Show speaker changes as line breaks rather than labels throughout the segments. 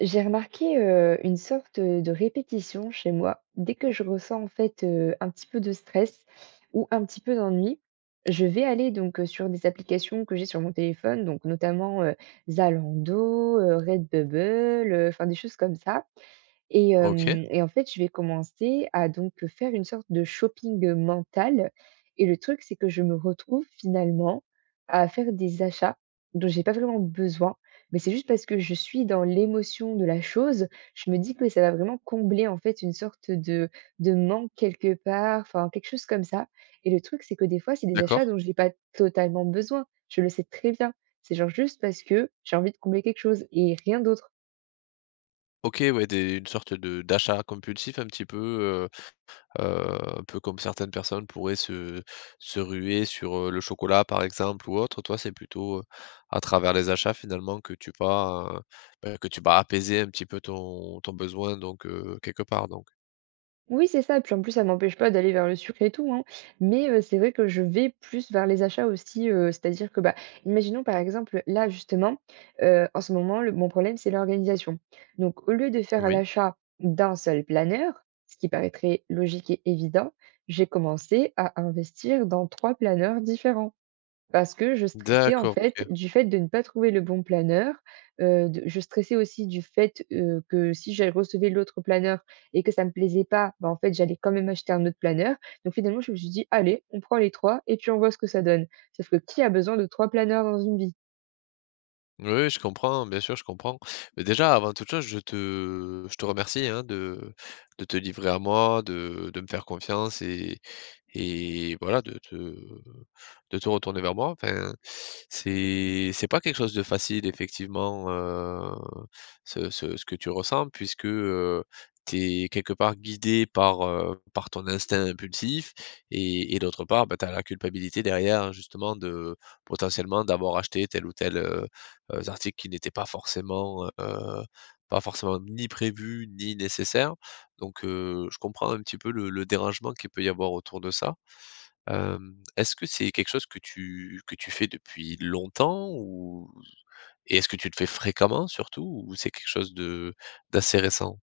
J'ai remarqué, une sorte, de répétition chez moi. Dès que je ressens en fait, un petit peu de stress ou un petit peu d'ennui, je vais aller donc, sur des applications que j'ai sur mon téléphone, donc notamment, Zalando, Redbubble, enfin des choses comme ça. Et
OK,
hem et en fait, je vais commencer à donc, faire une sorte de shopping, mental et le truc, c'est que je me retrouve finalement à faire des achats dont j'ai pas vraiment besoin, mais c'est juste parce que je suis dans l'émotion de la chose. Je me dis que ça va vraiment combler, en fait, une sorte de manque quelque part, enfin, quelque chose comme ça et le truc, c'est que des fois, c'est des achats
d'accord.
dont je n'ai pas totalement besoin. Je le sais très bien. C'est genre juste parce que j'ai envie de combler quelque chose et rien d'autre.
OK, ouais, des une sorte de d'achat compulsif un petit peu, un peu comme certaines personnes pourraient se ruer sur, le chocolat par exemple ou autre. Toi, c'est plutôt, à travers les achats finalement que tu vas, bah, que tu vas apaiser un petit peu ton besoin donc, quelque part donc.
Oui, c'est ça. Puis en plus, ça m'empêche pas d'aller vers le sucre et tout, hein. Mais c'est vrai que je vais plus vers les achats aussi, c'est-à-dire que, bah, imaginons par exemple, là justement, en ce moment, le mon problème, c'est l'organisation. Donc au lieu de faire
Oui.
l'achat d'un seul planeur, ce qui paraîtrait logique et évident, j'ai commencé à investir dans 3 planeurs différents. Parce que je stressais en
D'accord,
fait
OK.
du fait de ne pas trouver le bon planeur, de je stressais aussi du fait, que si je recevais l'autre planeur et que ça me plaisait pas, bah, en fait j'allais quand même acheter un autre planeur. Donc finalement je me suis dit: «Allez, on prend les 3 et puis on voit ce que ça donne». Sauf que qui a besoin de 3 planeurs dans une vie?
Oui, oui, je comprends, bien sûr, je comprends. Mais déjà, avant toute chose, je te remercie hein, de te livrer à moi, de me faire confiance et voilà, de te retourner vers moi. Enfin, c'est pas quelque chose de facile, effectivement, ce que tu ressens, puisque tu es quelque part guidé par, par ton instinct impulsif et d'autre part, bah, tu as la culpabilité derrière, justement, de potentiellement d'avoir acheté tel ou tel. Articles qui n'étaient pas forcément, pas forcément ni prévus ni nécessaires. Donc je comprends un petit peu le dérangement qu'il peut y avoir autour de ça. Est-ce que c'est quelque chose que tu fais depuis longtemps ou et est-ce que tu le fais fréquemment surtout ou c'est quelque chose de d'assez récent?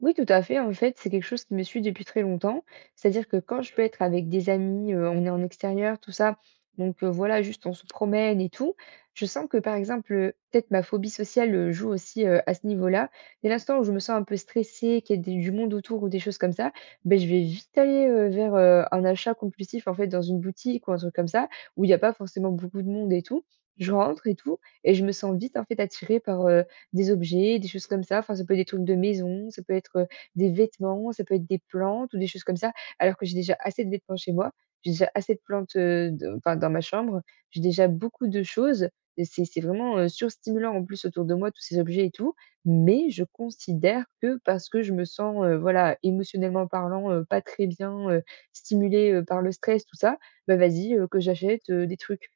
Oui, tout à fait. En fait, c'est quelque chose qui me suit depuis très longtemps. C'est-à-dire que quand je peux être avec des amis, on est en extérieur, tout ça, voilà, juste on se promène et tout. Je sens que, par exemple, peut-être ma phobie sociale, joue aussi, à ce niveau-là. Dès l'instant où je me sens un peu stressée, qu'il y a des du monde autour ou des choses comme ça, ben je vais vite aller, vers, un achat compulsif, en fait, dans une boutique ou un truc comme ça, où il n'y a pas forcément beaucoup de monde et tout. Je rentre et tout et je me sens vite, en fait, attirée par, des objets, des choses comme ça. Enfin, ça peut être des trucs de maison, ça peut être, des vêtements, ça peut être des plantes ou des choses comme ça. Alors que j'ai déjà assez de vêtements chez moi, j'ai déjà assez de plantes, de enfin, dans ma chambre. J'ai déjà beaucoup de choses et c'est vraiment, surstimulant en plus autour de moi tous ces objets et tout. Mais je considère que parce que je me sens, voilà, émotionnellement parlant, pas très bien, stimulée, par le stress, tout ça, bah, vas-y, que j'achète, des trucs.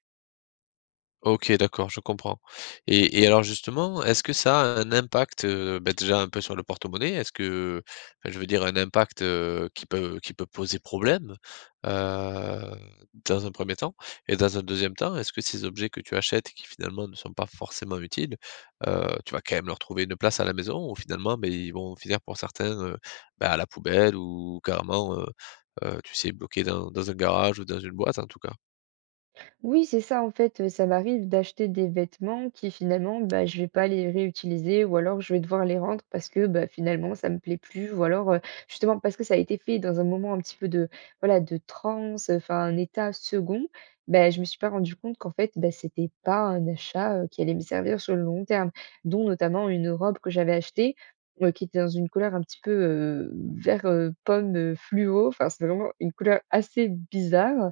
OK, d'accord, je comprends et alors justement, est-ce que ça a un impact, bah, déjà un peu sur le porte-monnaie? Est-ce que enfin, je veux dire un impact, qui peut poser problème, heu, dans un premier temps et dans un deuxième temps, est-ce que ces objets que tu achètes et qui finalement ne sont pas forcément utiles, tu vas quand même leur trouver une place à la maison ou finalement, beh, ils vont finir pour certains, bah, à la poubelle ou carrément, tu sais bloqués dans dans un garage ou dans une boîte en tout cas?
Oui, c'est ça, en fait, ça m'arrive d'acheter des vêtements qui finalement, bah, je vais pas les réutiliser ou alors je vais devoir les rendre parce que, bah, finalement ça me plaît plus ou alors, justement parce que ça a été fait dans un moment un petit peu de, voilà, de transe, enfin un état second, bah, je me suis pas rendu compte qu'en fait, bah, c'était pas un achat, qui allait me servir sur le long terme. Dont notamment une robe que j'avais achetée, qui était dans une couleur un petit peu, vert, pomme, fluo, enfin c'est vraiment une couleur assez bizarre,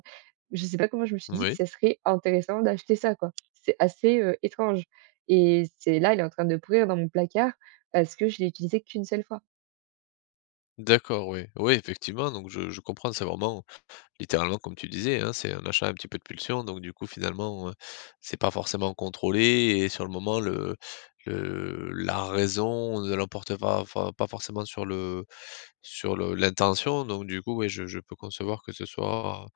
je sais pas comment je me suis dit que
Oui,
ça serait intéressant d'acheter ça, quoi. C'est assez, étrange et c'est là, il est en train de pourrir dans mon placard parce que je l'ai utilisé qu'une seule fois.
d'accord, oui. Oui, effectivement, donc je comprends, c'est vraiment, littéralement, comme tu disais, hein, c'est un achat un petit peu de pulsion, donc du coup, finalement, c'est pas forcément contrôlé, et sur le moment, la raison ne l'emporte pas, enfin, pas forcément sur l'intention, donc du coup, oui, je peux concevoir que ce soit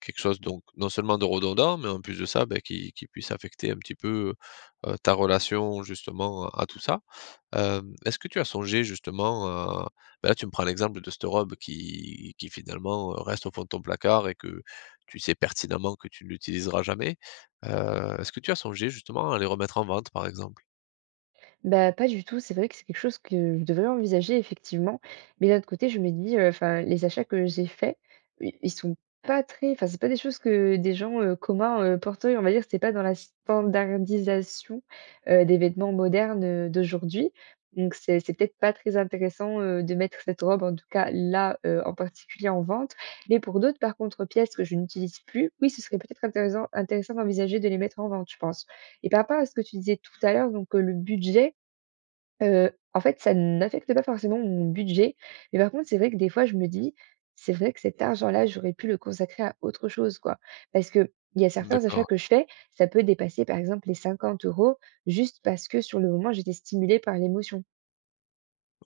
quelque chose, donc, non seulement de redondant, mais en plus de ça, ben, qui puisse affecter un petit peu ta relation, justement, à tout ça. Est-ce que tu as songé justement à bah, là, tu me prends l'exemple de cette robe qui finalement, reste au fond de ton placard et que tu sais pertinemment que tu ne l'utiliseras jamais. Est-ce que tu as songé justement à les remettre en vente, par exemple?
Bah, pas du tout. C'est vrai que c'est quelque chose que je devrais envisager effectivement. Mais d'un autre côté, je me dis, enfin, les achats que j'ai faits, i ils sont pas très, enfin, c'est pas des choses que des gens, communs, porteraient. On va dire, c'est pas dans la standardisation, des vêtements modernes, d'aujourd'hui. Donc c'est peut-être pas très intéressant, de mettre cette robe, en tout cas là, en particulier en vente. Mais pour d'autres, par contre, pièces que je n'utilise plus, oui, ce serait peut-être intéressant d'envisager de les mettre en vente, je pense. Et par rapport à ce que tu disais tout à l'heure, donc, le budget. En fait, ça n'affecte pas forcément mon budget, mais par contre, c'est vrai que des fois, je me dis: «C'est vrai que cet argent-là, j'aurais pu le consacrer à autre chose, quoi». Parce que il y a certains achats
D'accord,
que je fais, ça peut dépasser, par exemple, les 50 euros, juste parce que sur le moment, j'étais stimulée par l'émotion.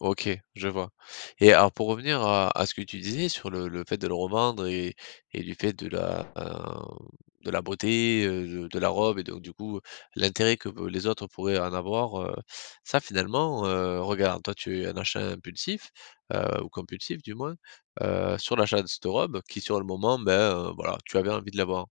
OK, je vois. Et alors pour revenir à ce que tu disais sur le fait de le revendre et du fait de la, de la beauté, de la robe et donc du coup, l'intérêt que peu les autres pourraient en avoir, ça finalement, regarde, toi tu es un achat impulsif, ou compulsif du moins, sur l'achat de cette robe qui sur le moment, ben, voilà, tu avais envie de l'avoir.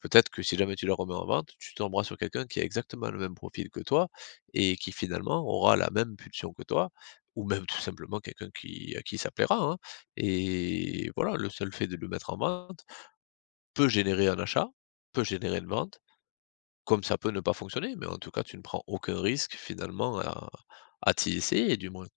Peut-être que si jamais tu la remets en vente, tu tomberas sur quelqu'un qui a exactement le même profil que toi et qui finalement aura la même pulsion que toi, ou même tout simplement quelqu'un qui à qui ça plaira, hein. Et voilà, le seul fait de le mettre en vente peut générer un achat, peut générer une vente, comme ça peut ne pas fonctionner, mais en tout cas, tu ne prends aucun risque finalement à t'y essayer du moins.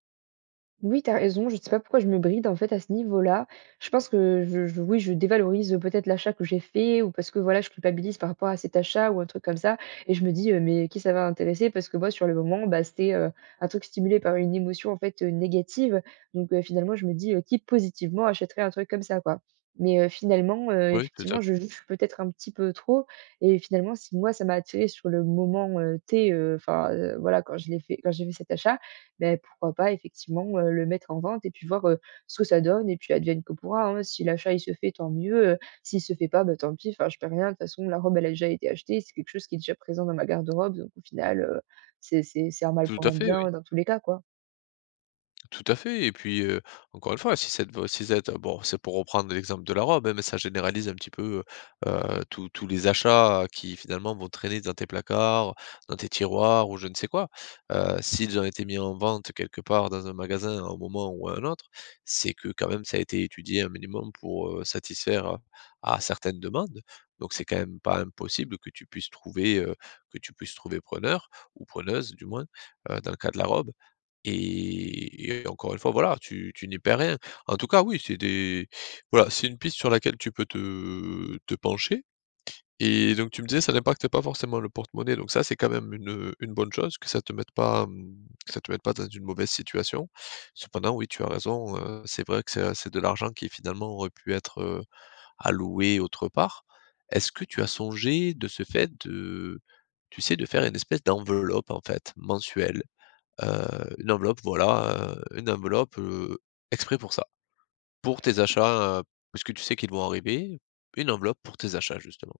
Oui, t'as raison, je sais pas pourquoi je me bride en fait à ce niveau-là. Je pense que oui, je dévalorise peut-être l'achat que j'ai fait ou parce que voilà, je culpabilise par rapport à cet achat ou un truc comme ça et je me dis mais qui ça va intéresser parce que moi sur le moment, bah c'était un truc stimulé par une émotion en fait négative. Donc finalement, je me dis qui positivement achèterait un truc comme ça quoi. Mais finalement,
Oui,
effectivement, je juge peut-être un petit peu trop. Et finalement, si moi, ça m'a attiré sur le moment enfin voilà, quand quand j'ai fait cet achat, beh, pourquoi pas effectivement, le mettre en vente et puis voir, ce que ça donne et puis advienne que pourra, hein. Si l'achat il se fait, tant mieux, s'il se fait pas, ben tant pis, enfin je perds rien. De toute façon la robe elle a déjà été achetée, c'est quelque chose qui est déjà présent dans ma garde-robe donc au final, c'est un mal
tout
pour
à
un
fait, oui.
bien dans tous les cas, quoi.
Tout à fait et puis, encore une fois, si cette bon, c'est pour reprendre l'exemple de la robe, hein, mais ça généralise un petit peu, heu tous les achats qui finalement vont traîner dans tes placards, dans tes tiroirs ou je ne sais quoi. S'ils ont été mis en vente quelque part dans un magasin à un moment ou à un autre, c'est que quand même ça a été étudié un minimum pour, satisfaire, à certaines demandes. Donc c'est quand même pas impossible que tu puisses trouver, que tu puisses trouver preneur ou preneuse du moins, dans le cas de la robe. Et encore une fois, voilà, tu n'y perds rien. En tout cas, oui, c'est des voilà, c'est une piste sur laquelle tu peux te pencher et donc tu me disais, ça n'impacte pas forcément le porte-monnaie, donc ça, c'est quand même une bonne chose que ça te mette pas, mmh, que ça te mette pas dans une mauvaise situation. Cependant, oui, tu as raison, c'est vrai que c'est de l'argent qui finalement aurait pu être, alloué autre part. Est-ce que tu as songé de ce fait de tu sais, de faire une espèce d'enveloppe en fait, mensuelle? Une enveloppe, voilà, une enveloppe, exprès pour ça, pour tes achats, parce que tu sais qu'ils vont arriver, une enveloppe pour tes achats justement.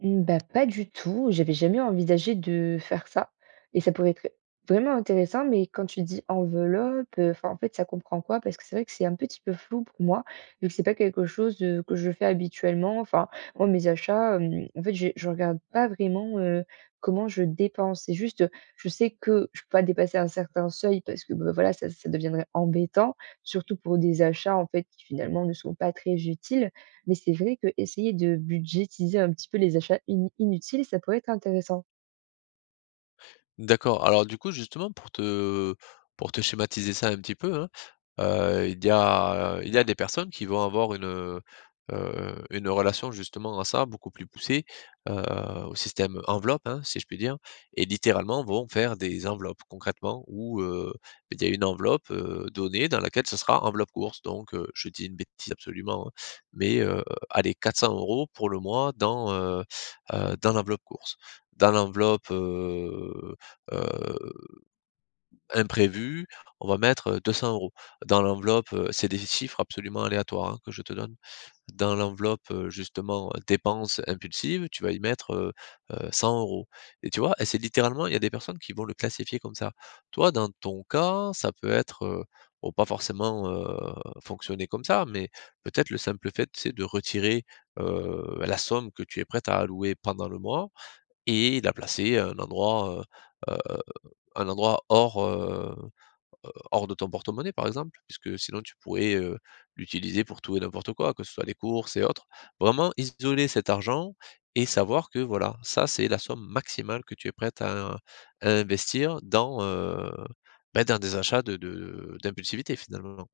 Mmh, bah, pas du tout, j'avais jamais envisagé de faire ça et ça pourrait être vraiment intéressant, mais quand tu dis enveloppe, enfin, en fait, ça comprend quoi? Parce que c'est vrai que c'est un petit peu flou pour moi, vu que c'est pas quelque chose, que je fais habituellement. Enfin, moi, mes achats, en fait, j'ai je regarde pas vraiment, comment je dépense. C'est juste, je sais que je peux pas dépasser un certain seuil parce que, bah, voilà, ça deviendrait embêtant, surtout pour des achats, en fait, qui finalement ne sont pas très utiles. Mais c'est vrai que essayer de budgétiser un petit peu les achats ini inutiles, ça pourrait être intéressant.
D'accord. Alors du coup, justement, pour te schématiser ça un petit peu, hein, il y a des personnes qui vont avoir une relation justement à ça, beaucoup plus poussée, heu, au système enveloppe, hein, si je puis dire et littéralement vont faire des enveloppes concrètement où, il y a une enveloppe, donnée dans laquelle ce sera enveloppe course. Donc je dis une bêtise absolument, hein, mais allez 400 euros pour le mois dans, dans l'enveloppe course, dans l'enveloppe, euh, heu, imprévu, on va mettre, 200 euros dans l'enveloppe, c'est des chiffres absolument aléatoires, hein, que je te donne. Dans l'enveloppe, justement, dépenses impulsives, tu vas y mettre, 100 euros. Et tu vois? Et c'est littéralement il y a des personnes qui vont le classifier comme ça. Toi, dans ton cas, ça peut être, bon, pas forcément, fonctionner comme ça, mais peut-être le simple fait, c'est de retirer, la somme que tu es prête à allouer pendant le mois et la placer à un endroit hors, hors de ton porte-monnaie, par exemple, puisque sinon tu pourrais, l'utiliser pour tout et n'importe quoi, que ce soit les courses et autres. Vraiment isoler cet argent et savoir que voilà, ça c'est la somme maximale que tu es prête à investir dans, bah, dans des achats de d'impulsivité finalement.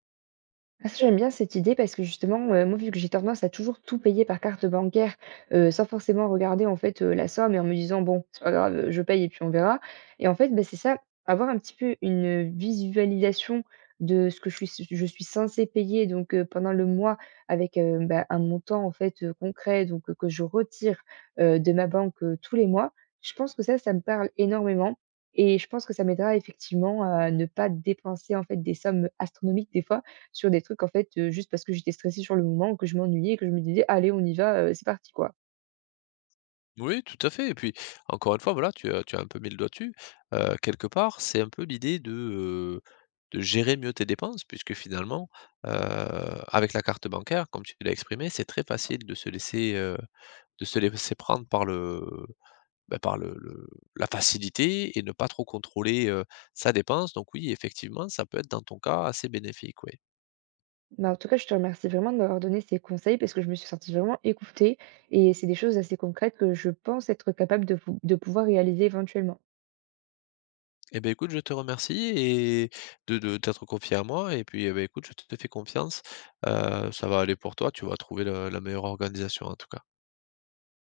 Ah ça, j'aime bien cette idée parce que justement, moi, vu que j'ai tendance à toujours tout payer par carte bancaire, sans forcément regarder, en fait, la somme et en me disant: «Bon, c'est pas grave, je paye et puis on verra» et en fait, bah, c'est ça, avoir un petit peu une, visualisation de ce que je suis censée payer donc pendant le mois avec, bah, un montant, en fait, concret donc que je retire, de ma banque, tous les mois. Je pense que ça me parle énormément et je pense que ça m'aidera effectivement à ne pas dépenser, en fait, des sommes astronomiques des fois sur des trucs en fait, juste parce que j'étais stressée sur le moment ou que je m'ennuyais et que je me disais: «Allez on y va, c'est parti quoi».
Oui, tout à fait et puis, encore une fois, voilà, tu as un peu mis le doigt dessus, quelque part, c'est un peu l'idée de gérer mieux tes dépenses puisque finalement, heu, avec la carte bancaire, comme tu l'as exprimé, c'est très facile de se laisser prendre par le, bah, par le la facilité et ne pas trop contrôler, sa dépense donc oui, effectivement, ça peut être dans ton cas assez bénéfique, oui.
Bah, en tout cas je te remercie vraiment de m'avoir donné ces conseils parce que je me suis sentie vraiment écoutée et c'est des choses assez concrètes que je pense être capable de pouvoir réaliser éventuellement.
Eh ben écoute, je te remercie et de t'être confié à moi et puis, eh beh, écoute, je te fais confiance. Ça va aller pour toi, tu vas trouver le la meilleure organisation en tout cas.